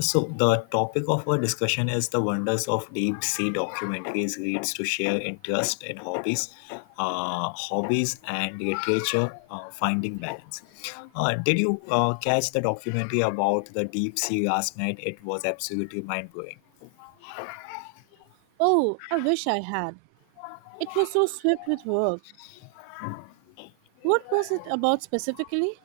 So, the topic of our discussion is the wonders of deep sea documentaries leads to share interest in hobbies, hobbies and literature, finding balance. Did you catch the documentary about the deep sea last night? It was absolutely mind blowing. Oh, I wish I had. It was so swept with work. What was it about specifically?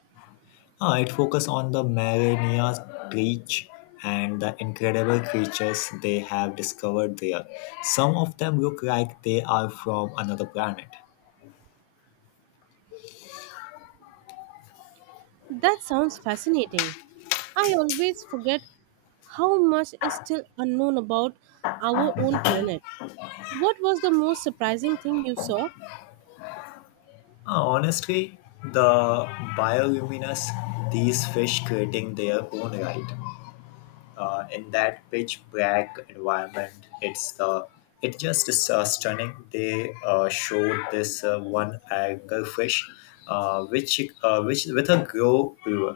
It focused on the Mariana Trench and the incredible creatures they have discovered there. Some of them look like they are from another planet. That sounds fascinating. I always forget how much is still unknown about our own planet. What was the most surprising thing you saw? Honestly, the bioluminescence these fish creating their own light in that pitch black environment, it's the it just is stunning. They showed this one anglerfish, which with a glow blue.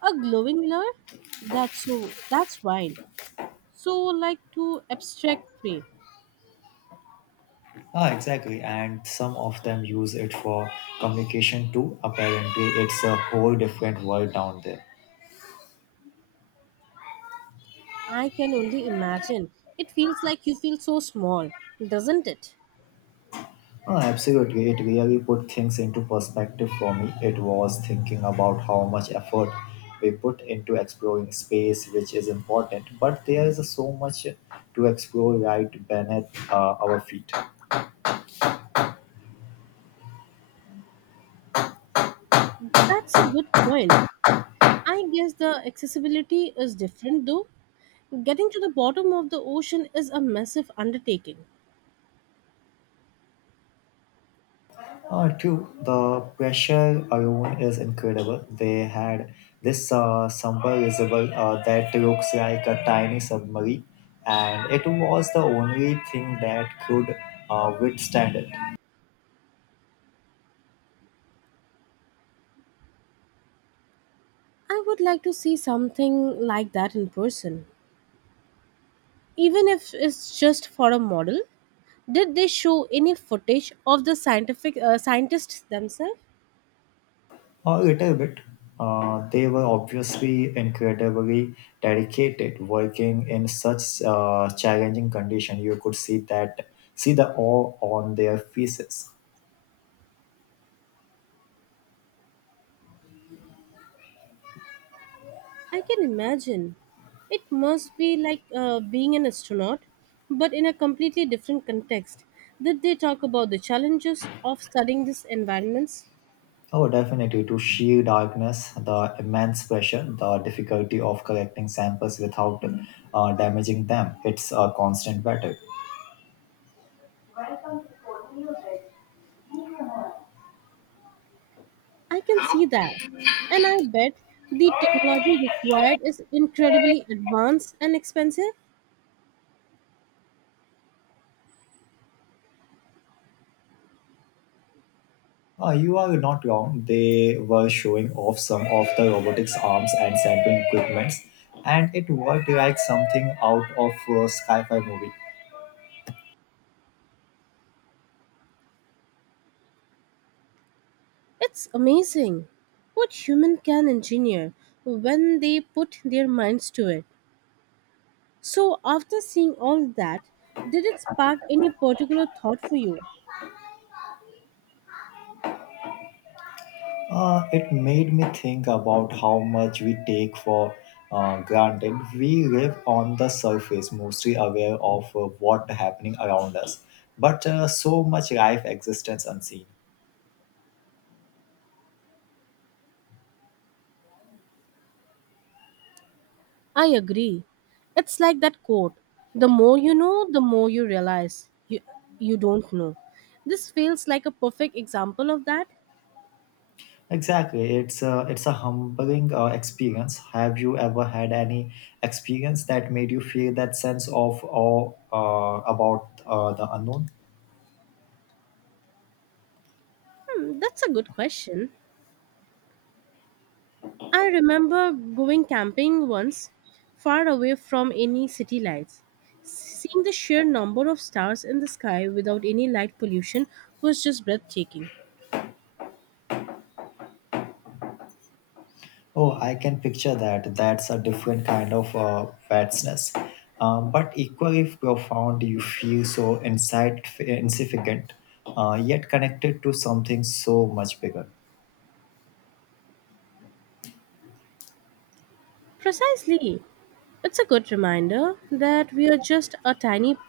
A glowing mirror? That's wild. So like to abstract way. Ah, exactly, and some of them use it for communication too. Apparently, it's a whole different world down there. I can only imagine. It feels like you feel so small, doesn't it? Oh, absolutely. It really put things into perspective for me. It was thinking about how much effort we put into exploring space, which is important, but there is so much to explore right beneath our feet. That's a good point. I guess the accessibility is different though. Getting to the bottom of the ocean is a massive undertaking. Two, the pressure alone is incredible. They had this submersible that looks like a tiny submarine, and it was the only thing that could withstand it. I would like to see something like that in person, even if it's just for a model. Did they show any footage of the scientific scientists themselves? A little bit. They were obviously incredibly dedicated, working in such challenging condition. You could see the awe on their faces. I can imagine. It must be like being an astronaut, but in a completely different context. Did they talk about the challenges of studying these environments? Oh, definitely, to sheer darkness, the immense pressure, the difficulty of collecting samples without damaging them. It's a constant battle. I can see that. And I bet the technology required is incredibly advanced and expensive. You are not wrong. They were showing off some of the robotics arms and sampling equipments, and it worked like something out of a sci fi movie. It's amazing what human can engineer when they put their minds to it. So after seeing all that, did it spark any particular thought for you? It made me think about how much we take for granted. We live on the surface, mostly aware of what happening around us, but so much life existence unseen. I agree. It's like that quote, the more you know, the more you realize you don't know. This feels like a perfect example of that. Exactly. It's a humbling experience. Have you ever had any experience that made you feel that sense of awe about the unknown? That's a good question. I remember going camping once, far away from any city lights. Seeing the sheer number of stars in the sky without any light pollution was just breathtaking. Oh, I can picture that. That's a different kind of vastness, but equally profound. You feel so insight insignificant, yet connected to something so much bigger. Precisely. It's a good reminder that we are just a tiny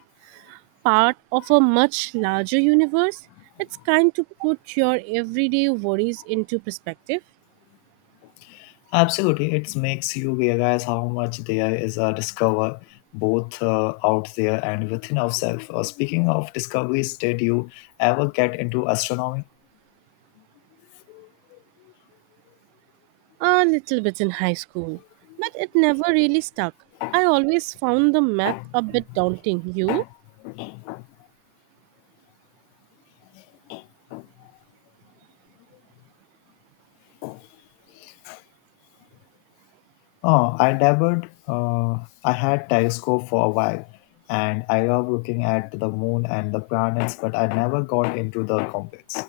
part of a much larger universe. It's kind to put your everyday worries into perspective. Absolutely, it makes you realize how much there is a discover both out there and within ourselves. Speaking of discoveries, did you ever get into astronomy? A little bit in high school, but it never really stuck. I always found the math a bit daunting. You? Oh, I dabbled. I had telescope for a while, and I love looking at the moon and the planets, but I never got into the complex.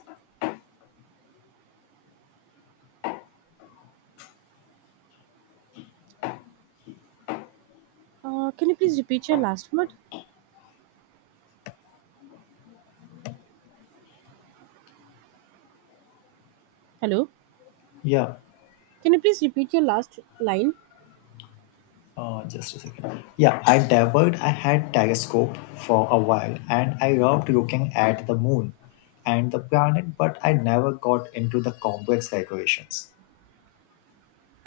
Can you please repeat your last word? Hello? Yeah, Can you please repeat your last line? Just a second. Yeah, I dabbled. I had telescope for a while, and I loved looking at the moon and the planet, but I never got into the complex calculations.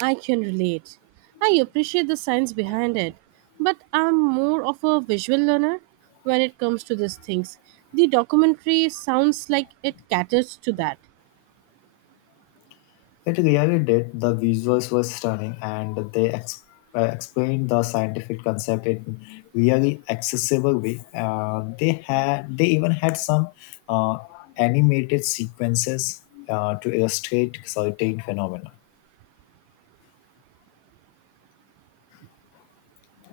I can relate. I appreciate the science behind it, but I'm more of a visual learner when it comes to these things. The documentary sounds like it caters to that. It really did. The visuals were stunning, and they explained the scientific concept in really accessible way. They even had some uh, animated sequences to illustrate certain phenomena.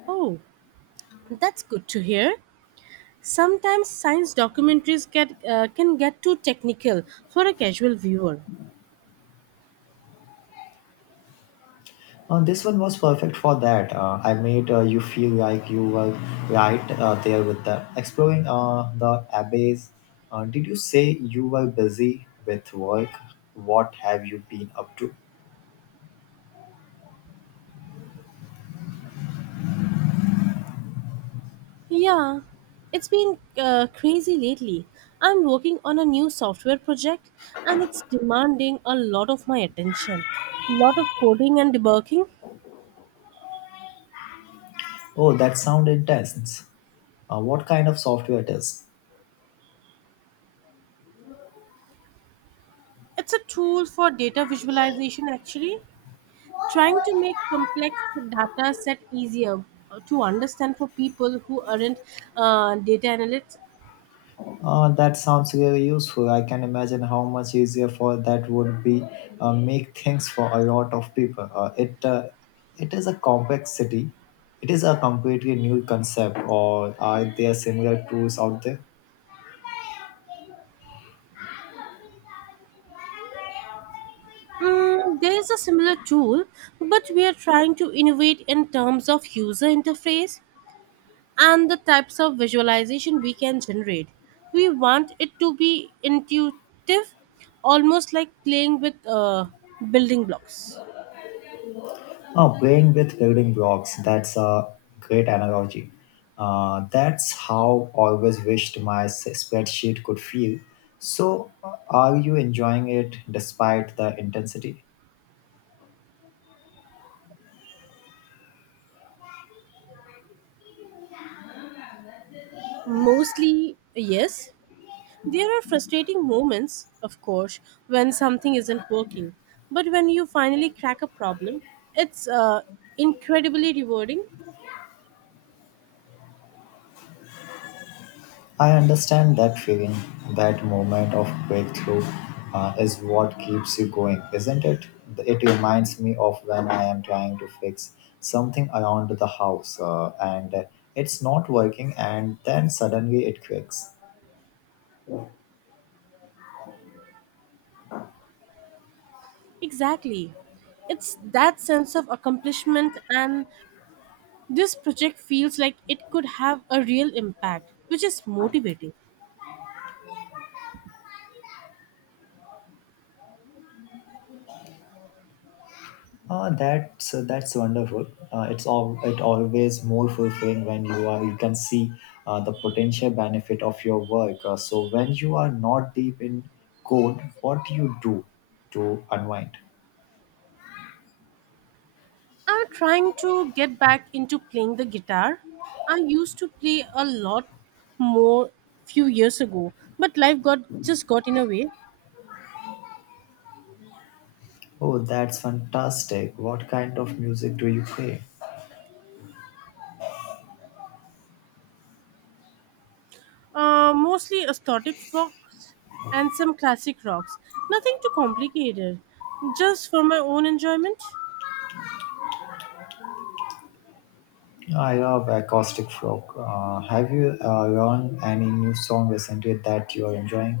Oh, that's good to hear. Sometimes science documentaries get can get too technical for a casual viewer. This one was perfect for that. I made you feel like you were right there with the exploring the abbeys. Did you say you were busy with work? What have you been up to? Yeah, it's been crazy lately. I'm working on a new software project and it's demanding a lot of my attention. Lot of coding and debugging. Oh, that sounds intense. What kind of software it is? It's a tool for data visualization actually, trying to make complex data set easier to understand for people who aren't data analysts. That sounds really useful. I can imagine how much easier for that would be make things for a lot of people. It is a complexity. It is a completely new concept. Or are there similar tools out there? Mm, there is a similar tool, but we are trying to innovate in terms of user interface and the types of visualization we can generate. We want it to be intuitive, almost like playing with building blocks. Oh, playing with building blocks. That's a great analogy. That's how always wished my spreadsheet could feel. So, are you enjoying it despite the intensity? Mostly, yes. There are frustrating moments, of course, when something isn't working. But when you finally crack a problem, it's incredibly rewarding. I understand that feeling, that moment of breakthrough is what keeps you going, isn't it? It reminds me of when I am trying to fix something around the house and it's not working, and then suddenly it clicks. Exactly. It's that sense of accomplishment, and this project feels like it could have a real impact, which is motivating. That's wonderful. It's all it always more fulfilling when you can see the potential benefit of your work. So when you are not deep in code, what do you do to unwind? I'm trying to get back into playing the guitar. I used to play a lot more few years ago, but life got just got in a way. Oh, that's fantastic. What kind of music do you play? Mostly aesthetic folks and some classic rocks. Nothing too complicated, just for my own enjoyment. I love acoustic folk. Have you learned any new song recently that you are enjoying?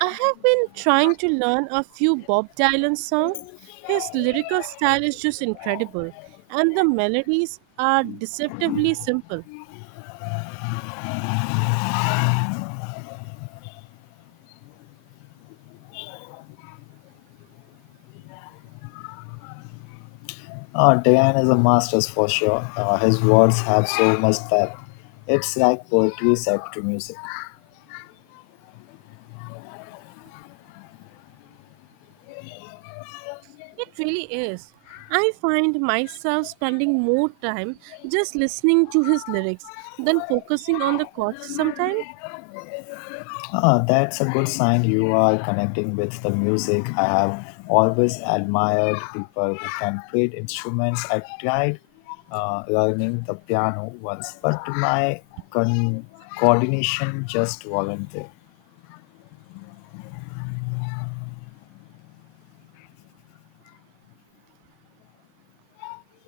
I have been trying to learn a few Bob Dylan songs. His lyrical style is just incredible, and the melodies are deceptively simple. Diane is a master's for sure. His words have so much depth. It's like poetry set to music. It really is. I find myself spending more time just listening to his lyrics than focusing on the chords sometimes. Ah, that's a good sign you are connecting with the music. I have always admired people who can play instruments. I tried learning the piano once, but my con- coordination just wasn't there.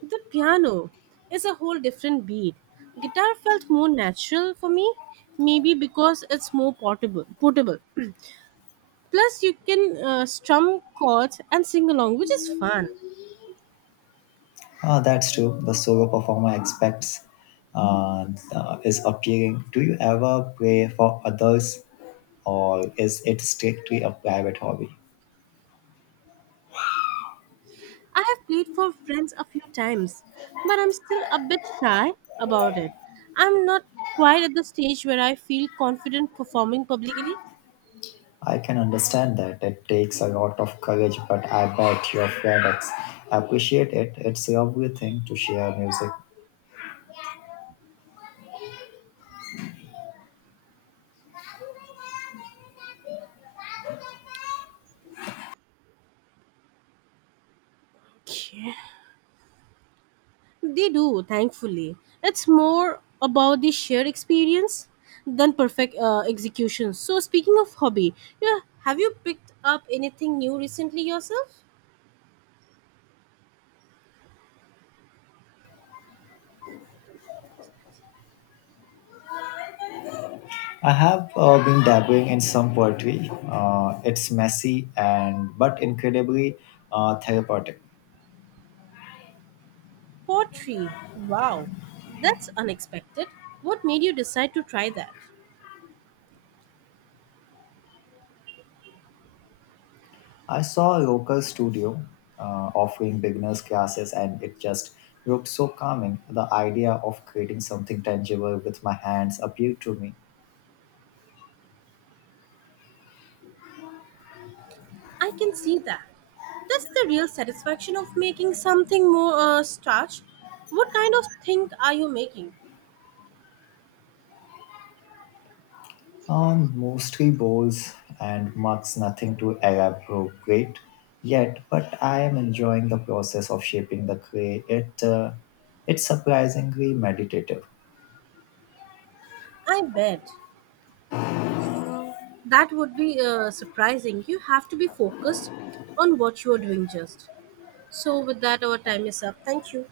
The piano is a whole different beat. Guitar felt more natural for me, maybe because it's more portable. Plus, you can strum chords and sing along, which is fun. Ah, that's true. The solo performer expects uh, is appearing. Do you ever play for others, or is it strictly a private hobby? I have played for friends a few times, but I'm still a bit shy about it. I'm not quite at the stage where I feel confident performing publicly. I can understand that. It takes a lot of courage, but I bet your appreciate it. It's a lovely thing to share music. Yeah, they do, thankfully. It's more about the shared experience than perfect execution. So, speaking of hobby, yeah, have you picked up anything new recently yourself? I have been dabbling in some poetry. It's messy and but incredibly therapeutic. Pottery. Wow, that's unexpected. What made you decide to try that? I saw a local studio offering beginners classes, and it just looked so calming. The idea of creating something tangible with my hands appealed to me. I can see that. That's the real satisfaction of making something more starch. What kind of thing are you making? Mostly bowls and mugs, nothing to elaborate yet, but I am enjoying the process of shaping the clay. It's surprisingly meditative. I bet that would be surprising. You have to be focused on what you are doing just. So, with that, our time is up. Thank you.